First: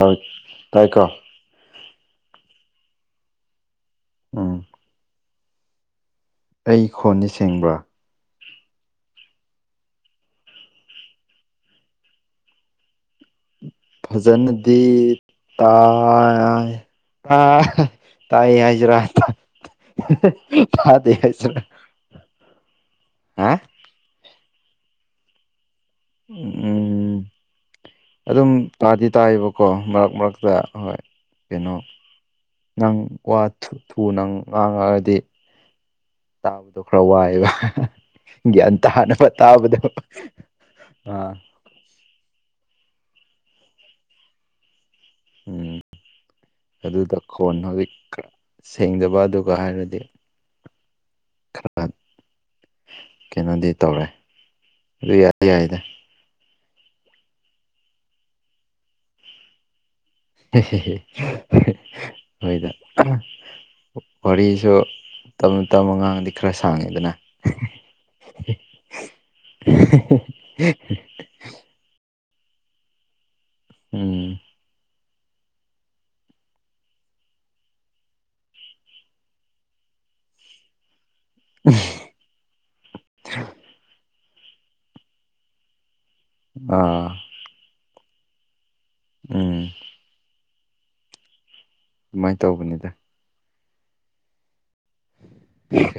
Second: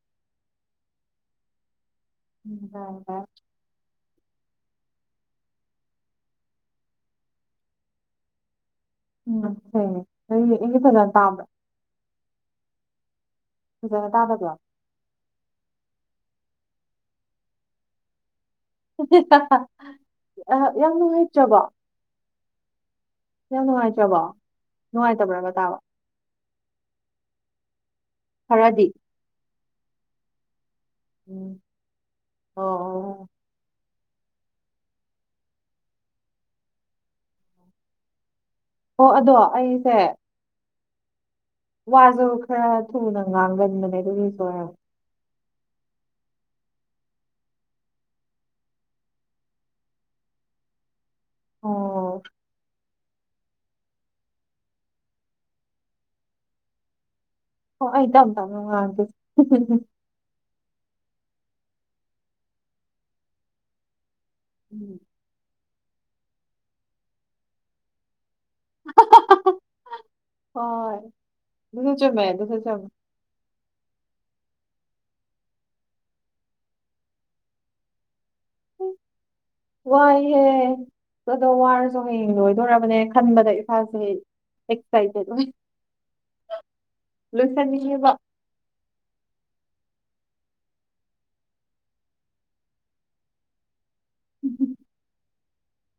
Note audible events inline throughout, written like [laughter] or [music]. hut ꯇꯥꯢꯀꯣ [unintelligible] ꯎꯝ ꯑꯩ ꯈꯣꯟꯗꯤ ꯁꯦꯡꯕ꯭ꯔꯥ ꯎꯝ [unintelligible] ꯑꯩꯗꯤ ꯐꯖꯅ ꯇꯥꯕꯔꯥ ꯐꯖꯅ ꯇꯥꯗꯕ꯭ꯔꯣ ꯐꯖꯅꯗꯤ ꯇꯥꯢ ꯇꯥꯏ ꯇꯥꯏ ꯍꯥꯢ ꯒꯦꯔꯥ ꯑ ꯌꯥꯝ ꯇꯥꯗꯦ ꯅꯨꯡꯉꯥꯏꯇ꯭ꯔꯕꯣ ꯍꯥꯢꯁꯤꯔ ꯌꯥꯝ ꯅꯨꯡꯉꯥꯢꯇ꯭ꯔꯕꯣ ꯅꯨꯡꯉꯥꯏꯇꯕ꯭ꯔꯕ ꯇꯥꯕ ꯎꯝ ꯑꯗꯨꯝ ꯈꯔꯗꯤ ꯇꯥꯗꯤ ꯇꯥꯢꯕꯀꯣ ꯃꯔꯛ ꯃꯔꯛꯇ ꯍꯣꯢ ꯎꯝ ꯀꯩꯅꯣ ꯅꯪ ꯑꯣ ꯋꯥ ꯊꯨ ꯊꯨꯅ ꯉꯥꯡꯉꯛꯑꯗꯤ ꯇꯥꯕꯗꯣ ꯈꯔ ꯋꯥꯢꯕ ꯒ꯭ꯌꯥꯟ ꯑꯣ ꯑꯣ ꯇꯥꯅꯕ ꯑꯗꯣ ꯇꯥꯕꯗꯕ ꯑꯩꯁꯦ ꯑ ꯋꯥꯁꯨ ꯈꯔ ꯊꯨꯅ ꯉꯥꯡꯒꯟꯕꯅꯦ ꯑꯗꯨꯒꯤꯁꯨꯔ ꯎꯝ [inaudible] ꯑꯗꯨꯗ ꯈꯣꯟ ꯍꯧꯖꯤꯛ ꯈ ꯁꯦꯡꯗꯕ ꯑꯗꯨꯒ ꯍꯥꯏꯔꯗꯤ ꯈꯔ ꯑꯣ ꯀꯩꯅꯣꯗꯤ ꯇꯧꯔꯦ ꯑꯗꯨ ꯌꯥꯏ ꯌꯥꯏꯗ ꯍꯣ ꯑꯩ ꯇꯝ ꯇꯞꯅ ꯉꯥꯡꯉꯛꯀꯦꯁꯦ ꯍꯣꯏꯗ ꯋꯥꯔꯤꯁꯨ ꯇꯞꯅ ꯇꯞ ꯑꯉꯥꯡꯗꯤ ꯈꯔ ꯁꯥꯡꯉꯦꯗꯅ [inaudible] ꯑꯗꯨꯁ ꯆꯨꯝꯃꯦ ꯑꯗꯨꯁꯨ ꯆꯨꯝ ꯎꯝ ꯋꯥꯏꯍꯦ ꯀꯗꯣ ꯋꯥꯔꯁꯣ ꯍꯌꯦꯡ ꯂꯣꯏꯗꯣꯔꯔꯕꯅꯦ ꯈꯟꯕꯗ ꯏꯁꯥꯁꯦ ꯑꯦꯛꯁꯥꯏꯇꯦꯠ ꯑ ꯂꯣꯏꯁꯟꯅꯤꯡꯉꯤꯕ ꯎꯝ ꯑꯗꯨꯃꯥꯏꯅ ꯇꯧꯕꯅꯤꯗ ꯎꯝ [unintelligible]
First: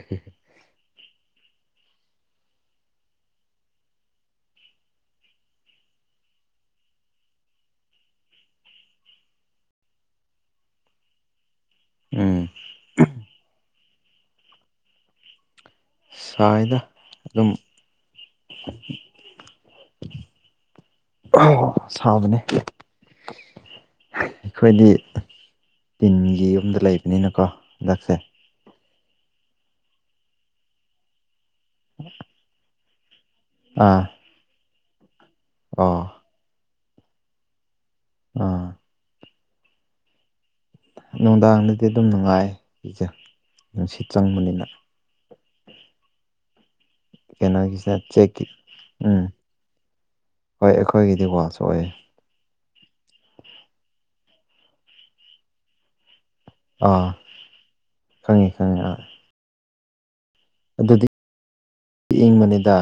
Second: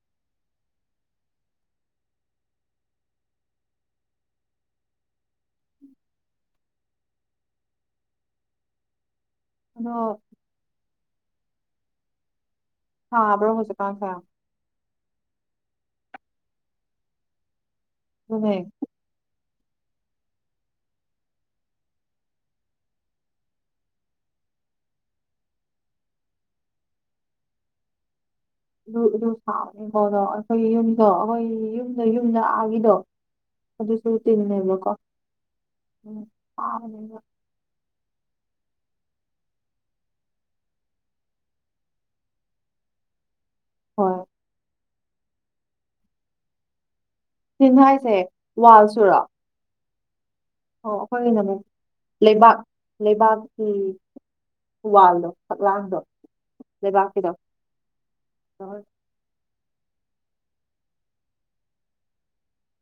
ꯅꯣ ꯎꯝ ꯇꯗ꯭ꯔꯣ ꯍꯧꯖꯤꯛ ꯀꯥꯟꯁꯦ ꯁꯥꯏꯗ ꯑꯗꯨꯝ ꯑꯗꯨꯅꯦ ꯑ ꯁꯥꯕꯅꯦ ꯑꯩꯈꯣꯏꯗꯤ ꯇꯤꯟꯒꯤ ꯌꯨꯝꯗ ꯂꯩꯕꯅꯤꯅꯀꯣ ꯍꯟꯗꯛꯁꯦ ꯑꯗꯨ ꯑꯗꯨ ꯁꯥꯎꯕꯅꯤꯀꯣ ꯑꯗꯣ ꯑꯩꯈꯣꯏꯒꯤ ꯌꯨꯝꯗꯣ ꯑꯩꯈꯣꯏ ꯌꯨꯝꯗ ꯌꯨꯝꯗ ꯑꯒꯤꯗꯣ ꯑꯗꯨꯁꯨ ꯇꯤꯅꯦꯕꯣꯀꯣ ꯑ ꯍꯥꯕꯅꯦꯕ ꯑꯥ ꯅꯨꯡꯗꯥꯡꯗꯗꯤ ꯑꯗꯨꯝ ꯅꯨꯡꯉꯥꯏ ꯏꯖꯦ ꯅꯨꯡꯁꯤꯠ ꯍꯣꯏ ꯆꯪꯕꯅꯤꯅ ꯀꯩꯅꯣꯒꯤꯁꯤꯅ ꯇꯤꯟꯍꯥꯏꯁꯦ ꯆꯦꯛꯀꯤ ꯋꯥꯜ ꯁꯨꯔ ꯎꯝ ꯍꯣꯏ ꯑꯣ ꯑꯩꯈꯣꯏꯒꯤꯗꯤ ꯑꯩꯈꯣꯏꯒꯤꯅ ꯋꯥꯁꯨ ꯑꯃꯨꯛ ꯑꯣꯏꯌꯦ ꯂꯩꯕꯥꯛ ꯂꯩꯕꯥꯛꯀꯤ ꯎ ꯋꯥꯜꯗꯣ ꯐꯛꯂꯥꯡꯗꯣ ꯑꯥ ꯂꯩꯕꯥꯛꯀꯤꯗꯣ ꯈꯪꯉꯤ ꯈꯪꯉꯤ ꯑꯥ ꯑꯗꯨꯗꯤ ꯀꯦꯡꯕꯅꯤꯗ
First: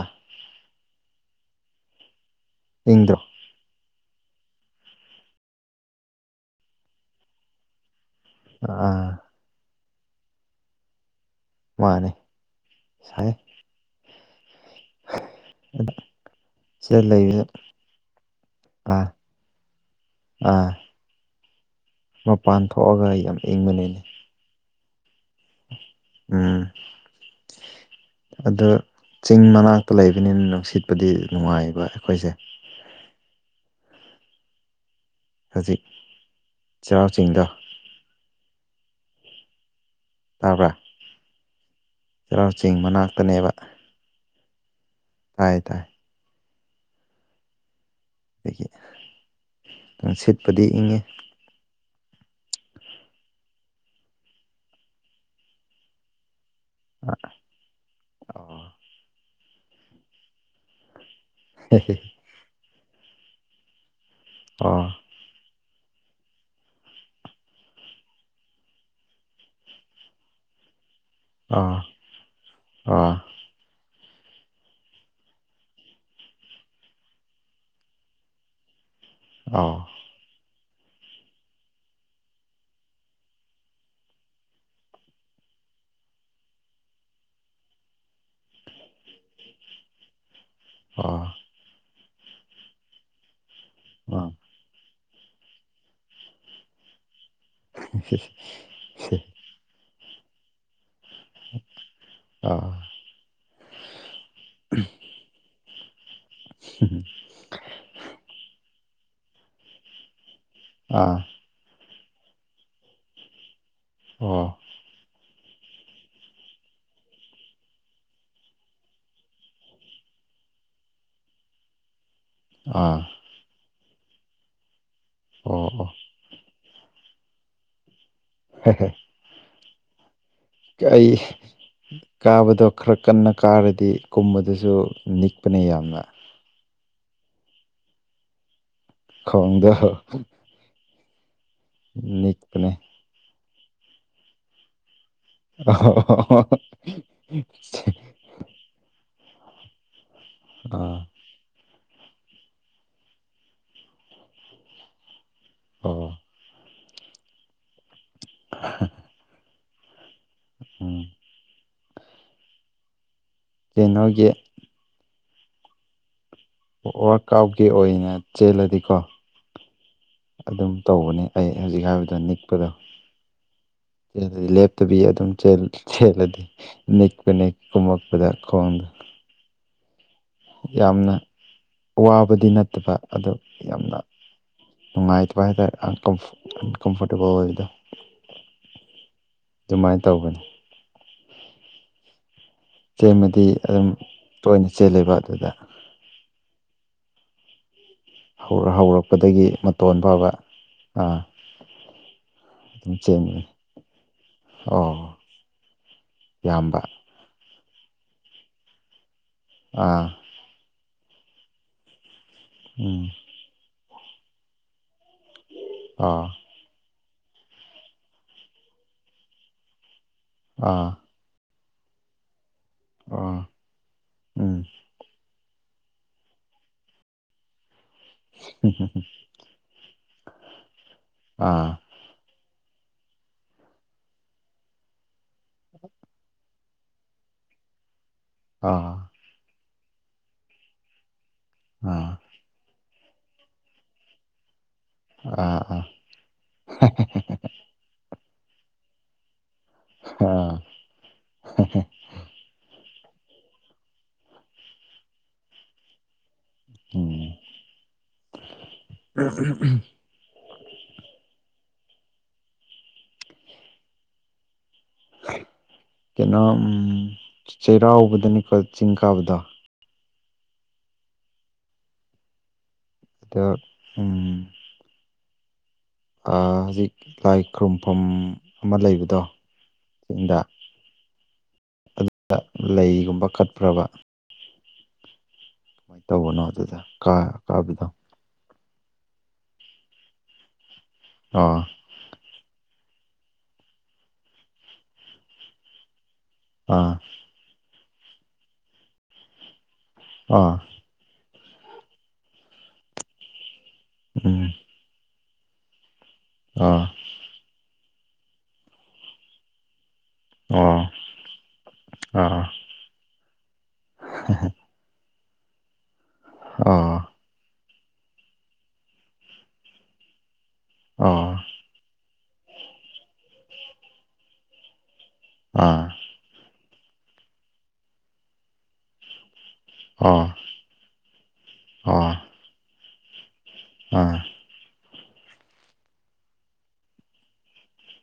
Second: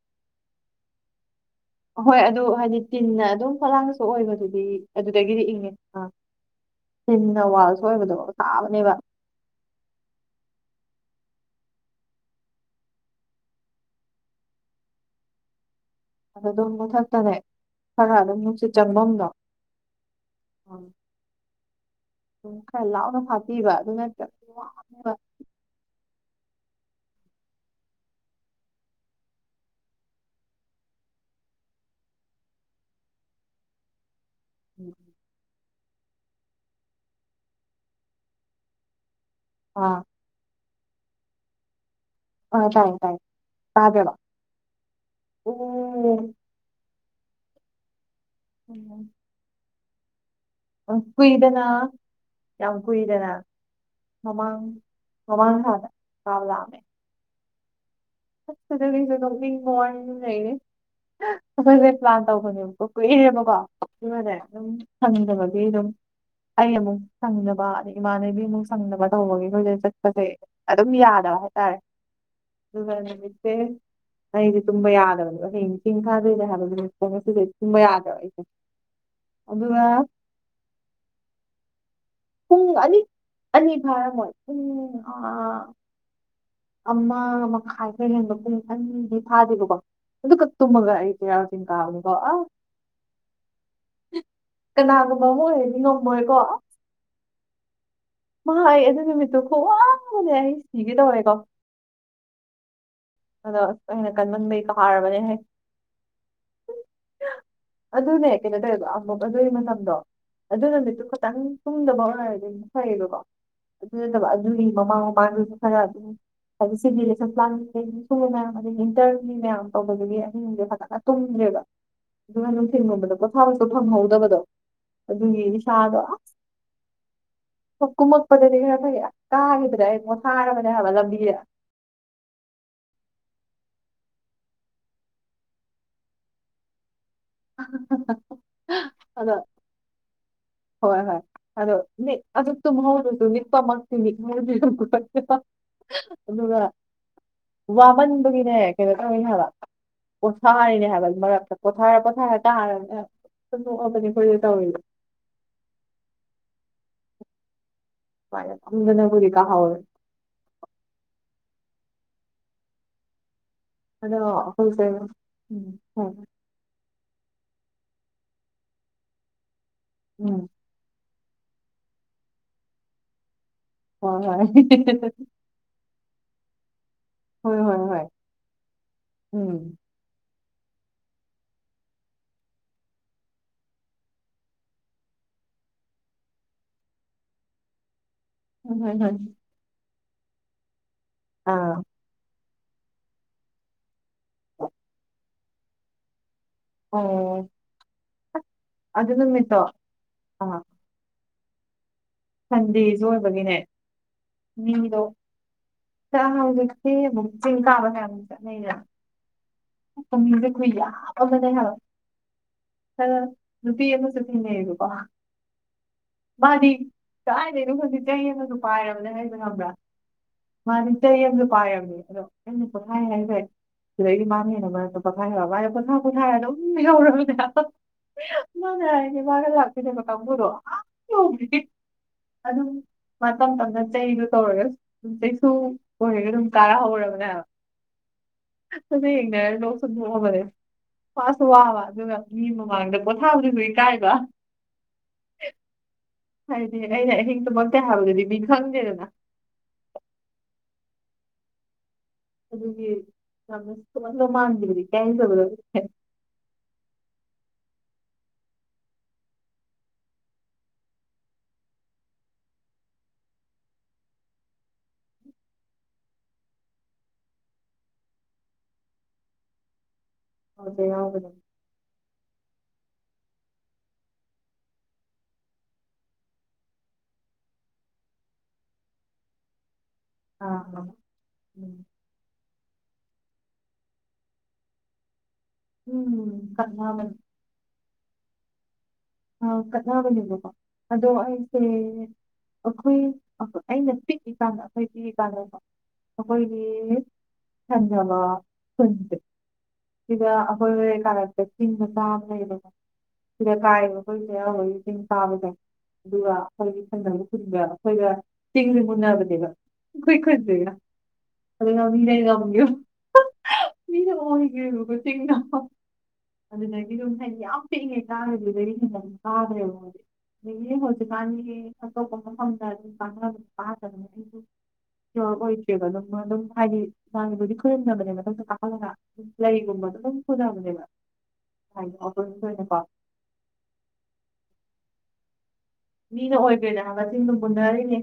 ꯍꯣꯏ ꯑꯗꯨ ꯍꯥꯏꯗꯤ ꯏꯪꯗ꯭ꯔꯣ ꯇꯤꯟꯅ ꯑꯗꯨꯝ ꯐꯛꯂꯥꯡ ꯑꯣꯏꯕꯗꯨꯗꯤ ꯑꯗꯨꯗꯒꯤꯗꯤ ꯏꯪꯉꯦ ꯅ ꯇꯤꯟꯅ ꯋꯥꯜꯁꯨ ꯑꯣꯏꯕꯗꯣ ꯊꯥꯕꯅꯦꯕ ꯑꯥ ꯃꯥꯅꯦ ꯁꯥꯏꯌꯦ ꯑꯗ ꯑꯗꯨꯗꯨꯝ ꯃꯊꯛꯇꯅꯦ ꯈꯔ ꯑꯗꯨꯝ ꯅꯨꯡꯁꯤꯠ ꯑꯥ ꯆꯪꯕꯝꯗꯣ ꯑꯥ ꯎꯝ ꯃꯄꯥꯟ ꯊꯣꯛꯑꯒ ꯂꯥꯎꯅ ꯌꯥꯝ ꯐꯥꯕꯤꯕ ꯑꯗꯨ ꯏꯪꯕꯅꯤꯅꯦ ꯅꯠꯇ꯭ꯔꯒꯗꯤ ꯋꯥꯅꯦꯕ ꯎꯝ [inaudible] ꯑꯗꯣ ꯆꯤꯡ ꯃꯅꯥꯛꯇ ꯂꯩꯕꯅꯤꯅ ꯅꯨꯡꯁꯤꯠꯄꯨꯗꯤ ꯅꯨꯡꯉꯥꯏꯕ ꯑꯩꯈꯣꯏꯁꯦ ꯎꯝ ꯍꯧꯖꯤꯛ ꯆꯩꯔꯥꯎ ꯆꯤꯡꯗꯣ ꯑꯥ ꯇꯥꯕ꯭ꯔꯥ ꯆꯩꯔꯥꯎ ꯑ ꯆꯤꯡ ꯇꯥꯏꯌꯦ ꯇꯥꯏꯌꯦ ꯃꯅꯥꯛꯇꯅꯦꯕ ꯇꯥꯒꯦꯔꯣ ꯇꯥꯏ ꯇꯥꯏ ꯎꯝ ꯑꯗꯒꯤ ꯎꯝ ꯅꯨꯡꯁꯤꯠꯄꯨꯗꯤ ꯏꯪꯉꯦ ꯀꯨꯏꯗꯅ ꯌꯥꯝ ꯀꯨꯏꯗꯅ ꯃꯃꯥꯡ ꯃꯃꯥꯡ ꯊꯥꯗ ꯆꯥꯕ ꯂꯥꯛꯑꯝꯃꯦ ꯑ ꯑꯗꯨꯒꯤꯖꯨ ꯅꯣꯛꯅꯤꯡꯕ ꯋꯥꯔꯤ ꯑꯃ ꯂꯩꯔꯦ ꯑꯩꯈꯣꯏꯖꯦ ꯀꯂ꯭ꯥꯁ ꯇꯧꯕꯅꯦꯕꯀꯣ ꯀꯨꯏꯔꯒꯦꯕꯀꯣ ꯑꯗꯨꯒꯅꯦ ꯑꯗꯨꯝ ꯑꯣ ꯁꯪꯗꯕꯒꯤ ꯑꯗꯨꯝ ꯑꯩ ꯑꯃꯨꯛ ꯁꯪꯅꯕ ꯑꯗꯩ ꯏꯃꯥꯟꯅꯕꯤ ꯑꯃꯨꯛ ꯁꯪꯅꯕ ꯇꯧꯕꯒꯤ ꯑꯩꯈꯣꯏꯁꯦ ꯆꯠꯄꯁꯦ ꯑꯗꯨꯝ ꯌꯥꯗꯕ ꯑꯣ ꯍꯥꯏꯇꯥꯔꯦ ꯑꯗꯨꯒ ꯅꯨꯃꯤꯠꯁꯦ ꯑꯩꯖꯦ ꯇꯨꯝꯕ ꯌꯥꯗꯕꯅꯦꯕ ꯍꯌꯦꯡ ꯆꯤꯡ ꯀꯥꯗꯣꯏꯅꯦ ꯍꯥꯏꯕ ꯅꯨꯃꯤꯠꯇꯣ ꯉꯁꯤꯗꯩ ꯇꯨꯝꯕ ꯌꯥꯗ꯭ꯔꯕ ꯑꯩꯁꯦ ꯑꯣ ꯑꯗꯨꯒ ꯄꯨꯡ ꯑꯅꯤ ꯑꯅꯤ ꯐꯥꯔꯝꯃꯣꯏ ꯄꯨꯡ ꯑ ꯑꯃ ꯃꯈꯥꯏ ꯈꯔ ꯍꯦꯟꯕ ꯄꯨꯡ ꯑꯅꯤꯗꯤ ꯐꯥꯗꯦꯕꯀꯣ ꯑꯗꯨꯈꯛ ꯇꯨꯝꯃꯒ ꯑꯩꯁ ꯆꯤꯡꯀꯥꯕꯅꯤꯀꯣ ꯑ ꯑꯣ ꯑꯥ ꯀꯅꯥꯅ ꯕꯥꯃꯣꯏ ꯍꯣꯏꯗꯤ ꯉꯝꯃꯣꯏꯀꯣ ꯑ [unintelligible] ꯃꯥꯥ ꯑꯩ ꯑꯗꯨ ꯅꯨꯃꯤꯠꯇꯨ ꯈꯨꯋꯥ ꯑꯃꯅꯦ ꯑꯩ ꯁꯤꯒꯦ ꯇꯧꯔꯦꯀꯣ ꯑ ꯑꯗꯣ ꯑꯩꯅ ꯀꯟꯃꯟꯕꯩ ꯀꯥꯔꯕꯅꯦꯍꯦ ꯍꯨꯝꯍꯨꯝ ꯑꯗꯨꯅꯦ ꯀꯩꯅꯣ ꯇꯧꯋꯦꯕ ꯑꯃꯨꯛ ꯑꯗꯨꯒꯤ ꯃꯇꯝꯗꯣ ꯑꯗꯨ ꯅꯨꯃꯤꯠꯇꯨ ꯑꯥ ꯈꯇꯪ ꯇꯨꯝꯗꯕ ꯑꯣꯏꯔꯗꯤ ꯃꯨꯛ ꯐꯩꯌꯦꯕꯀꯣ ꯑꯗꯨ ꯅꯠꯇꯕ ꯑꯣ ꯑꯗꯨꯒꯤ ꯃꯃꯥꯡ ꯃꯃꯥꯡꯗꯖꯨ ꯈꯔ ꯑꯗꯨꯝ ꯍꯥꯏꯗꯤ ꯁꯤꯒꯤ ꯔꯦꯁꯟ ꯄ꯭ꯂꯥꯟꯁꯤꯗꯩꯒꯤ ꯈꯨꯅꯨ ꯃꯌꯥꯝ ꯑꯗꯒꯤ ꯏꯟꯇ꯭ꯔꯟꯒꯤ ꯃꯌꯥꯝ ꯇꯧꯕꯗꯒꯤ ꯑꯍꯤꯡꯁꯦ ꯐꯖꯅ ꯇꯨꯝꯗ꯭ꯔꯦꯕ ꯑꯗꯨꯒ ꯑꯥ ꯅꯨꯡꯊꯤꯟꯜꯒꯨꯝꯕꯗ ꯄꯣꯊꯥꯕ ꯐꯪꯍꯧꯗꯕꯗꯣ ꯑꯗꯨꯒꯤ ꯑꯣ ꯏꯁꯥꯗ ꯑꯣ ꯑꯁ ꯀꯨꯝꯃꯛꯄꯗꯗꯤ ꯈꯔ ꯐꯩꯌꯦ ꯀꯥꯕꯗꯗꯤ ꯑꯩ ꯄꯣꯊꯥꯔꯕꯅꯦ ꯍꯥꯏꯕ ꯀꯩ ꯂꯝꯕꯤꯗ ꯀꯥꯕꯗꯣ ꯈꯔ ꯀꯟꯅ ꯀꯥꯔꯗꯤ ꯀꯨꯝꯕꯗꯨꯁꯨ ꯅꯤꯛꯄꯅꯦ ꯌꯥꯝꯅ [unintelligible] ꯈꯣꯡꯗꯦ ꯍꯣꯏ ꯍꯣꯏ ꯑꯗꯣ ꯃꯤꯠ ꯑꯗꯣ ꯅꯤꯛꯄꯅꯦ ꯇꯨꯝꯍꯧꯗ꯭ꯔꯁꯨ ꯅꯤꯛꯄꯃꯛꯇꯤ ꯅꯤꯛꯍꯧꯗ꯭ꯔꯦꯀꯣ ꯑꯗꯨꯒ ꯋꯥꯃꯟꯕꯒꯤꯅꯦ ꯀꯩꯅꯣ ꯇꯧꯔꯤꯅꯦ ꯍꯥꯏꯕ ꯄꯣꯠꯊꯥꯔꯤꯅꯦ ꯑꯥ ꯍꯥꯏꯕ ꯃꯔꯛꯇ ꯄꯣꯊꯥꯔ ꯄꯣꯊꯥꯔ ꯀꯥꯔꯕꯅꯦ ꯑꯦ ꯍꯦꯛꯇ ꯅꯣꯛꯑꯕꯅꯦ ꯑꯩꯈꯣꯏꯁꯦ ꯇꯧꯔꯤꯁꯦ ꯑꯣ ꯑꯃꯥꯏꯅ ꯀꯨꯝꯗꯅꯕꯨꯗꯤ ꯀꯥꯍꯧꯋꯦ ꯎꯝ ꯑꯗꯣ ꯀꯩꯅꯣꯒꯤ ꯑꯩꯈꯣꯏꯖꯦ ꯎꯝ ꯍꯣ ꯋꯥꯔꯛ ꯑꯥꯎꯠꯀꯤ ꯑꯣꯏꯅ ꯆꯦꯜꯂꯗꯤꯀꯣ ꯎꯝ ꯑꯗꯨꯝ ꯇꯧꯕꯅꯤ ꯑꯩ ꯍꯧꯖꯤꯛ ꯍꯥꯏꯕꯗ ꯅꯤꯛꯄꯗꯣ ꯍꯣꯏ ꯍꯣꯏ ꯂꯦꯞꯇꯕꯤ ꯑꯗꯨꯝ ꯆꯦꯜꯂꯦ ꯆꯦꯜꯂꯗꯤ ꯅꯤꯛꯄꯅꯦ ꯍꯣꯏ ꯍꯣꯏ ꯍꯣꯏ ꯀꯃꯛꯄꯗ ꯈꯣꯡꯗꯣ ꯎꯝ ꯌꯥꯝꯅ ꯋꯥꯕꯗꯤ ꯅꯠꯇꯕ ꯑꯗꯣ ꯌꯥꯝꯅ ꯅꯨꯡꯉꯥꯏꯇꯕ ꯍꯥꯏꯇꯥꯔꯦ ꯑꯟꯀꯝꯐꯣꯔꯇꯦꯕꯜ ꯑꯣꯏꯕꯗꯣ ꯍꯣꯏ ꯍꯣꯏ ꯍꯣꯏ ꯑꯗꯨꯃꯥꯏꯅ ꯇꯧꯕꯅꯦ ꯑꯧ ꯆꯦꯟꯕꯗꯤ ꯑꯗꯨꯝ ꯇꯣꯏꯅ ꯆꯦꯜꯂꯦꯕ ꯑꯗꯨꯗ ꯑꯣ ꯑꯗꯨ ꯍꯧꯔꯛꯄꯗꯒꯤ ꯅꯨꯃꯤꯠꯇꯣ ꯃꯇꯣꯟ ꯐꯥꯎꯕ ꯑꯥ ꯑꯗꯨꯝ ꯁꯟꯗꯦꯁꯨ ꯆꯦꯟꯕꯅꯤ ꯑꯣꯏꯕꯒꯤꯅꯦ ꯃꯤꯗꯣ ꯑꯣ [unintelligible] ꯌꯥꯝꯕ ꯍꯧꯖꯤꯛꯇꯁꯤ ꯑꯃꯨꯛ ꯆꯤꯡ ꯀꯥꯕ ꯐꯅꯌꯥꯝꯅꯁꯨ ꯆꯠꯅꯩꯗꯅ ꯑꯥ ꯃꯤꯁꯦ ꯈꯨꯌꯥꯝ ꯑꯃꯅꯦ ꯎꯝ ꯍꯥꯏꯕ ꯅꯨꯄꯤ ꯑꯃꯁꯨ ꯊꯤꯅꯩꯌꯦꯕꯀꯣ ꯑꯥ ꯃꯥꯗꯤ ꯀꯥꯏꯗꯩꯅꯣ ꯈꯪꯗꯦ ꯆꯩ ꯑꯃꯁꯨ ꯄꯥꯏꯔꯕꯅ ꯍꯥꯏꯁꯦ ꯈꯪꯕ꯭ꯔꯥ ꯑꯥ ꯃꯥꯗꯤ ꯆꯩ ꯑꯃꯁꯨ ꯄꯥꯏꯔꯝꯅꯦ ꯑꯗꯣ ꯑꯩꯅ ꯄꯍꯥꯏꯍꯥꯏꯖꯦ ꯑꯥ ꯁꯤꯗꯩꯗꯤ ꯃꯥꯅꯦ ꯎꯝ ꯍꯦꯜꯂꯦ ꯃꯔꯛꯇ ꯄꯣꯊꯥꯏ ꯍꯥꯏꯕ ꯃꯥꯏꯗꯤ ꯄꯣꯊꯥ ꯄꯣꯊꯥꯔ ꯑꯗꯨꯝ ꯌꯧꯔꯕꯅꯦ ꯃꯒ ꯂꯥꯛꯃꯤꯟꯅꯕ ꯀꯥꯡꯕꯨꯗꯣ ꯑꯥ ꯌꯧꯒ꯭ꯔꯤꯅꯦ ꯑꯥ ꯑꯗꯨꯝ ꯃꯥ ꯇꯝ ꯇꯝꯅ ꯆꯩꯗꯣ ꯇꯧꯔꯒ ꯑꯗꯨꯝ ꯆꯩꯁꯨ ꯑꯣꯏꯔꯒ ꯑꯗꯨꯝ ꯇꯥꯔꯛ ꯍꯧꯔꯕꯅꯦ ꯑꯥ ꯑꯩꯈꯣꯏꯁꯦ ꯌꯦꯡꯅꯔꯒ ꯅꯣꯛꯁꯨ ꯅꯣꯛ ꯑꯕꯅꯦ ꯋꯥꯁꯨ ꯋꯥꯕ ꯑꯥ ꯑꯗꯨꯒ ꯃꯤ ꯃꯃꯥꯡꯗ ꯄꯣꯊꯥꯕꯗꯨꯁꯨ ꯏꯀꯥꯏꯕ ꯑꯥ ꯑꯥ ꯍꯥꯏꯗꯤ ꯑꯩꯅ ꯑꯍꯤꯡꯗꯨꯃꯛꯇꯦ ꯍꯥꯏꯕꯗꯨꯗꯤ ꯃꯤ ꯈꯪꯗꯦꯗꯅ ꯑꯥ ꯑꯗꯨꯒꯤ ꯌꯥꯝꯅꯨ ꯃꯥꯟꯈꯤꯕꯗꯤ ꯀꯩ ꯍꯥꯏꯗꯕꯗ ꯎꯝ ꯀꯩꯅꯣ ꯆꯩꯔꯥꯎꯕꯗꯅꯤꯀꯣ ꯆꯤꯡ ꯀꯥꯕꯗ ꯑꯗꯦ ꯌꯥꯎ ꯆꯗꯣ ꯍꯧꯖꯤꯛ ꯂꯥꯏ ꯈꯨꯔꯨꯝꯐꯝ ꯑꯃ ꯂꯩꯕꯗꯣ ꯁꯤꯡꯗ ꯑꯥ ꯎꯝ ꯑꯗꯨꯗ ꯂꯩꯒꯨꯝꯕ ꯀꯠꯄ꯭ꯔꯕ ꯀꯃꯥꯏꯅ ꯇꯧꯕꯅꯣ ꯎꯝ ꯑꯗꯨꯗ ꯀꯠꯅꯕꯅꯦ ꯀꯥꯕꯤꯗꯣ ꯀꯠꯅꯕꯅꯦꯕꯀꯣ ꯑꯗꯣ ꯑꯩꯁꯦ ꯑꯥ ꯑꯩꯈꯣꯏ ꯑꯩꯅ ꯄꯤꯛꯏꯀꯥꯟꯗ ꯑꯩꯈꯣꯏ ꯄꯤꯛꯏꯀꯥꯟꯗꯗꯣ ꯑꯩꯈꯣꯏꯒꯤ ꯑꯥ ꯆꯖꯕ ꯁꯟꯇ ꯏ ꯑꯥ ꯍꯣꯏ ꯌꯦꯅꯦ ꯆꯤꯡ ꯃꯆꯥꯥ ꯑꯃ ꯂꯩꯕꯀꯣ ꯁꯤꯗ ꯀꯥꯏꯕ ꯎꯝ ꯑꯩꯈꯣꯏꯁ ꯍꯧꯈꯣꯏꯒꯤ ꯆꯤꯡ ꯆꯥꯕꯗ ꯑꯗꯨꯒ ꯑꯩꯈꯣꯏꯒꯤ ꯑꯥ ꯊꯪꯅꯕ ꯈꯨꯟꯒ ꯑꯩꯈꯣꯏꯒ ꯆꯤꯡꯁꯦ ꯃꯨꯟꯅꯕꯅꯦꯕ ꯑꯩꯈꯣꯏ ꯈꯨꯟꯅꯤꯗꯅ ꯑꯣ ꯑꯥ ꯑꯗꯨ [unintelligible] ꯃꯤꯅ ꯑꯣꯏꯒꯦꯔꯨꯕ ꯆꯤꯡꯗꯣ ꯑꯗꯨꯗꯒꯤ ꯑꯥ ꯑꯗꯨ ꯍꯥꯏꯗꯤ ꯌꯥꯝ ꯄꯤꯛꯏꯉꯩ ꯀꯥꯒꯤꯕꯗꯒꯤ ꯍꯦꯟꯅ ꯀꯥꯈ꯭ꯔꯦꯕ ꯑꯗꯒꯤ ꯑꯥ ꯍꯧꯖꯤꯛꯀꯥꯟꯁꯦ ꯑꯇꯣꯞꯄ ꯃꯐꯝ ꯑꯗꯨꯝ ꯄꯥꯡꯝ ꯄꯥꯗꯁꯨ ꯑꯥ ꯑꯣꯏꯗ꯭ꯔꯦꯕ ꯑꯗꯨꯝ ꯑꯗꯨꯝ ꯍꯥꯏꯗꯤ ꯂꯥꯏꯕꯨꯗꯤ ꯈꯨꯣꯏꯔꯨꯝꯅꯕꯅꯦ ꯃꯊꯛꯇ ꯀꯥꯈꯠꯂꯒ ꯂꯩꯒꯨꯝꯕꯖꯨ ꯑꯥ ꯑꯗꯨꯝ ꯄꯨꯅꯕꯅꯦꯕ ꯍꯥꯏꯗꯤ ꯑꯥ ꯑꯣꯐꯔꯔꯤꯡꯒꯤ ꯑꯣꯏꯅ ꯀꯣ ꯑꯥ ꯃꯤꯅ ꯑꯣꯏꯈ꯭ꯔꯦꯗꯅ ꯆꯤꯡꯗꯣ ꯃꯨꯟꯅꯔꯤꯅꯦ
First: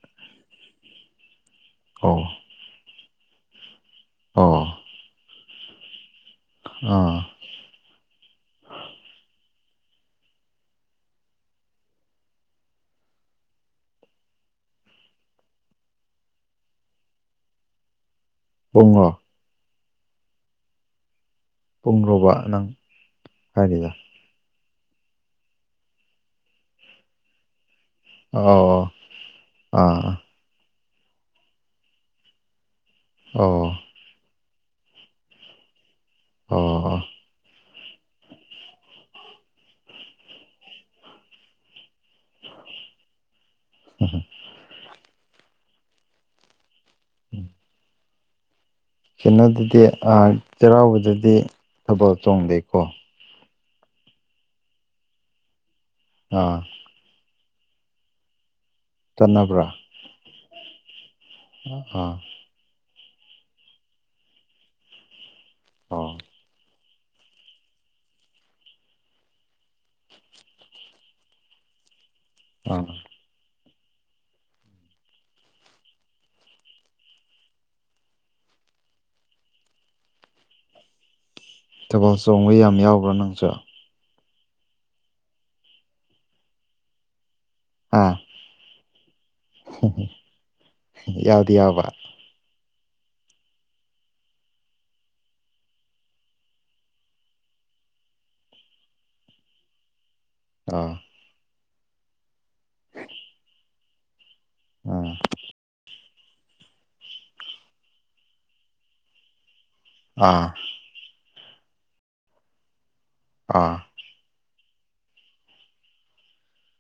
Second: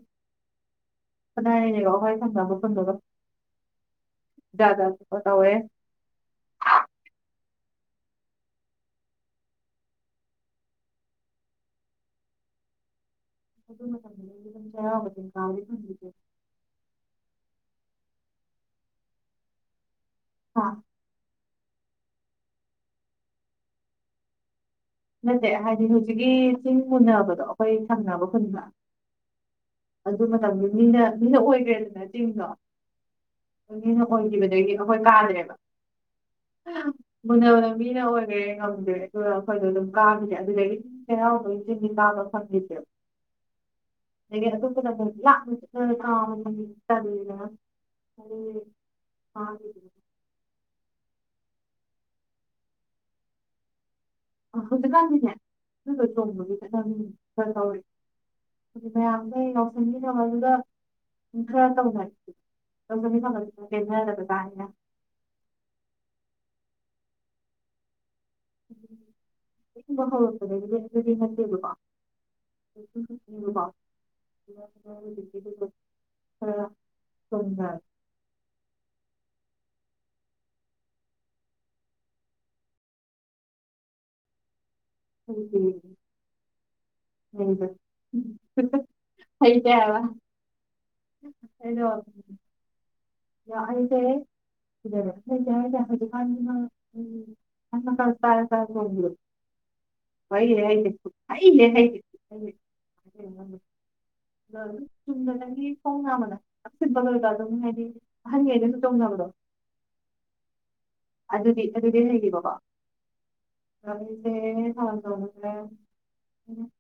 ꯈꯅꯔꯦꯅ ꯒꯥꯎ ꯍ ꯑꯣ ꯐꯪꯅꯕ ꯑꯣ ꯐꯪꯒꯖꯥꯖꯥꯄ ꯇꯧꯋꯦ ꯑ ꯌꯥ ꯀꯦ ꯉ ꯑ ꯄꯨꯡꯔꯨꯕ ꯅꯪ ꯍꯥꯏꯔꯤꯗ ꯅꯠꯇꯦ ꯍꯥꯏꯗꯤ ꯍꯧꯖꯤꯛꯀꯤ ꯆꯤꯡ ꯃꯨꯟꯅꯕꯗꯣ ꯑꯩꯈꯣꯏ ꯁꯪꯅꯕ ꯍꯨꯟꯕ ꯑꯣ ꯑꯥ ꯑꯗꯨ ꯃꯇꯝꯗ ꯃꯤꯅ ꯃꯤꯅ ꯑꯣꯏꯈ꯭ꯔꯦꯗꯅ ꯆꯤꯡꯗꯣ ꯑꯣ ꯃꯤꯅ ꯑꯣꯏꯈꯤꯕꯗꯒꯤꯗꯤ ꯑꯩꯈꯣꯏ ꯇꯥꯗ꯭ꯔꯦꯕ ꯑꯣ ꯃꯨꯟꯅꯕꯗ ꯃꯤꯅ ꯑꯣꯏꯔꯦ ꯉꯝꯗ꯭ꯔꯦ ꯑꯗꯨꯒ ꯑꯩꯈꯣꯏꯗꯣ ꯑꯗꯨꯝ ꯀꯥꯈꯤꯁꯦ ꯑꯗꯨꯗꯒꯤ ꯀꯔꯥꯎꯕ ꯒꯤ ꯇꯗ ꯐꯪꯈꯤꯗꯦꯕ ꯍ ꯍ ꯔ ꯀꯥꯅ ꯀꯩꯅꯣꯗꯗꯤ ꯆꯩꯔꯥꯎꯕꯗꯗꯤ ꯊꯕꯜ ꯆꯣꯡꯗꯦꯀꯣ ꯑ ꯍꯧꯖꯤꯛꯀꯥꯟꯗꯤꯅꯦ ꯑꯗꯨꯗ ꯆꯣꯡꯕꯒꯤ ꯑꯥ ꯈꯪ ꯈꯔ ꯇꯥꯎꯔꯤꯦ ꯑꯗꯨ ꯃ ꯆꯠꯅꯕ꯭ꯔꯥ ꯅꯁꯅ ꯍꯧꯖꯗ ꯎꯊꯔ ꯎꯔ ꯑꯥ ꯅ ꯑꯣ ꯨꯝꯕ ꯍꯧꯔꯛꯄꯗꯒꯤ ꯑꯗꯨꯗꯤ ꯑꯗꯨꯗꯤ ꯅꯠꯇꯦꯕꯀꯣ [inaudible] ꯑꯥ ꯇꯦꯕꯜ ꯆꯣꯡꯕ ꯌꯥꯝ ꯌꯥꯎꯕ꯭ꯔꯥ ꯅꯪꯁꯨ ꯎꯝ ꯑꯥ ꯎꯝ ꯍꯗ ꯌꯥꯋꯥ ꯌꯥꯎꯗ ꯌꯥꯕ ꯌꯥꯍꯣꯏꯁꯦ ꯂꯔ ꯔꯥꯟ ꯎ ꯀ ꯀꯔ ꯀꯔ ꯑꯥ [unintelligible] ꯑꯗꯨꯝ ꯑꯥ ꯆꯨꯝꯅꯗꯒꯤ ꯈꯣꯡ ꯅꯥꯝꯃꯅ ꯌꯥꯝ [unintelligible] ꯑꯗꯨꯝ ꯍꯥꯏꯗꯤ ꯑꯍꯟꯒꯩꯅꯁꯨ ꯇꯣꯡꯅꯕꯗꯣ ꯑꯥ ꯑꯗꯨꯗꯤ ꯑꯗꯨꯗꯩ ꯍꯩꯒꯤꯕꯀꯣ ꯑꯥ [unintelligible]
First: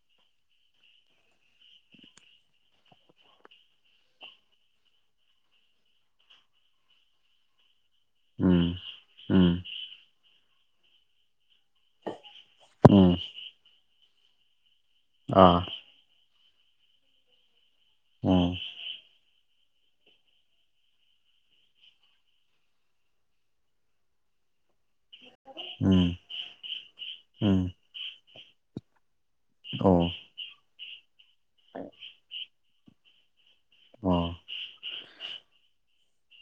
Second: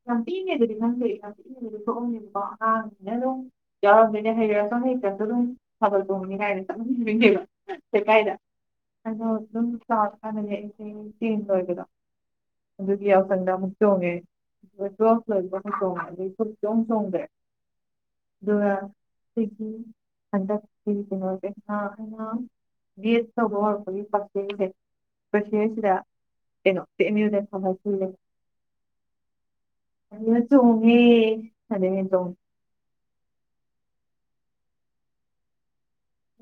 ꯌꯥꯝ ꯄꯤꯛꯏꯉꯩꯗꯗꯤ ꯈꯪꯗꯦ [unintelligible] ꯑꯉꯥꯡꯅꯤꯅ ꯑꯗꯨꯝ ꯌꯥꯎꯔꯝꯅꯤꯗꯥ ꯍꯩꯔꯁꯨ ꯍꯩꯁꯨ ꯑꯗꯨꯝ ꯊꯕꯜ ꯆꯣꯡꯉꯤꯅꯤ ꯀꯥꯏꯅ ꯂꯩꯀꯥꯏꯗ ꯎꯝ ꯑꯗꯣ ꯎꯝ ꯑꯗꯨꯝ ꯆꯥꯔꯀꯥꯟꯅꯅꯦ ꯑꯩ ꯇꯦꯟ ꯂ ꯑꯣꯏꯒꯦꯗꯥ ꯑꯗꯨꯒꯤ ꯎꯝ ꯃꯊꯪꯗ ꯑꯃꯨꯛ ꯆꯣꯡꯉꯦ ꯑꯗꯨꯒ ꯇꯨꯋꯦꯜ ꯂ ꯑꯥ ꯑꯃꯨꯛ ꯆꯣꯡꯉꯦ ꯑꯗꯨꯩ ꯐ ꯆꯣꯡ ꯆꯣꯡꯗ꯭ꯔꯦ ꯎꯝ ꯋ ꯁꯤꯒꯤ ꯍꯟꯗꯛꯁꯤ ꯀꯩꯅꯣ [unintelligible] ꯕꯤꯌꯦ ꯇꯧꯕ ꯍꯧꯔꯛ ꯎꯝ ꯎꯝ [unintelligible] ꯑꯣ ꯑꯗꯨꯗ ꯆꯣꯡꯉꯦ ꯑꯗꯩ ꯍꯦꯟꯅ ꯆꯣꯡ ꯑꯣ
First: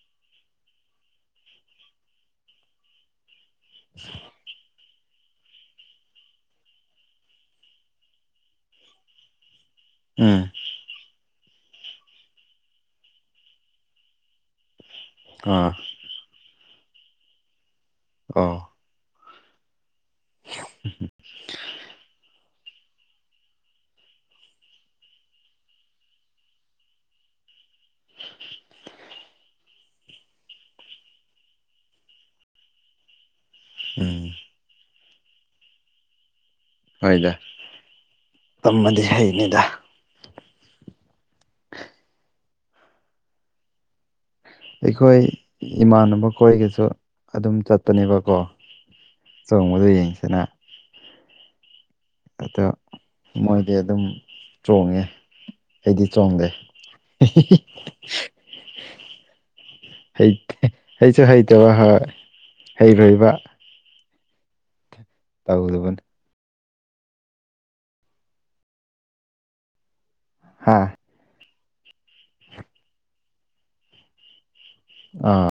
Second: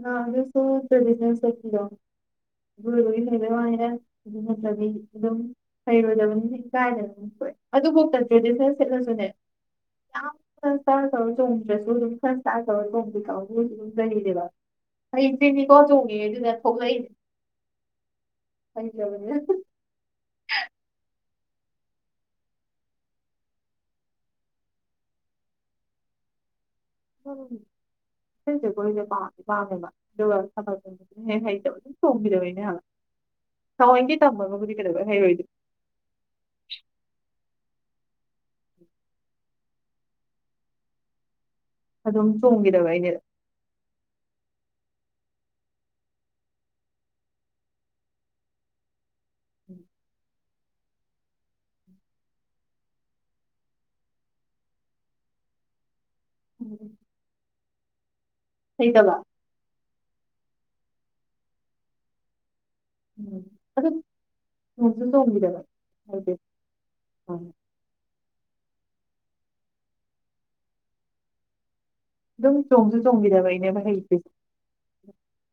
ꯅꯁꯨ ꯇꯂꯤꯂꯣ ꯅ ꯑꯗꯨ ꯆꯗꯤ ꯑꯗꯨ ꯑꯗꯨꯝ ꯍꯩꯔꯣꯏꯗꯕ ꯀꯥꯏꯗꯣꯏ ꯑꯗꯨꯐꯥꯎꯗ ꯇ꯭ꯔꯦꯗꯤꯁꯟꯜ ꯁꯦꯠꯂꯁꯨꯅꯦ ꯌꯥꯝ ꯎꯝ ꯁꯁꯇꯥ ꯇꯧꯔ ꯆꯣꯡꯗ꯭ꯔꯁꯨ ꯑꯗꯨꯝ ꯁꯪꯁꯥ ꯇꯧꯔ ꯆꯣꯡꯗ꯭ꯔꯤꯀꯥꯎꯁꯨ ꯑꯗꯨꯝ ꯂꯩꯅꯦꯕ ꯑꯥ ꯍꯩꯡꯁꯦꯅꯤꯀꯣ ꯆꯣꯡꯉꯦ ꯑꯗꯨꯅ ꯊꯣꯛꯂꯛꯏꯁꯦ ꯑ ꯊꯪꯕꯅꯦ ꯇꯦ ꯑꯣꯏꯣꯏꯗꯦ ꯄ ꯄꯥꯝꯃꯦꯕ ꯑꯗꯨꯒꯅ ꯍꯦꯛ ꯍꯩꯇꯕ ꯑꯗꯨꯝ ꯆꯣꯡꯝꯕꯤꯗꯅꯦ ꯍꯂ ꯊꯑꯣꯏꯗꯤ ꯎꯝ ꯇꯝꯃꯒꯕꯨꯗꯤ ꯀꯩꯗꯧ ꯍꯥꯏꯩꯔꯣꯏꯗꯗꯤ ꯍꯣꯏꯗ ꯇꯝꯃꯗꯤ ꯍꯩꯅꯤꯗ ꯑꯗꯨꯝ ꯆꯣꯡꯈꯤꯗꯕ ꯑꯩꯅꯦ ꯑꯩꯈꯣꯏ ꯏꯃꯥꯟꯅꯕ ꯈꯣꯏꯒꯁꯨ ꯑꯗꯨꯝ ꯆꯠꯄꯅꯦꯕꯀꯣ ꯆꯣꯡꯕꯗ ꯌꯦꯡꯁꯤꯅ ꯑꯗ ꯃꯣꯏꯗꯤ ꯑꯗꯨꯝ ꯆꯣꯡꯉꯦ ꯑꯩꯗꯤ ꯆꯣꯡꯗꯦ [unintelligible] [unintelligible] ꯊꯩꯗꯕ ꯍꯩꯇꯦ ꯍꯩꯁꯨ ꯍꯩꯇꯕ ꯍꯣꯏ ꯍꯩꯔꯣꯏꯕ ꯑꯗꯨ ꯐꯣꯟꯁꯨ ꯇꯧꯒꯤꯗꯦꯕ ꯇꯧꯗꯕꯅꯤ ꯇꯧꯗꯦ ꯎꯝ ꯍꯥꯥ ꯗꯨꯝ ꯆꯣꯡꯁꯨ ꯆꯣꯡꯒꯤꯗꯕꯩꯅꯦ ꯍꯩꯁꯦ ꯑꯥ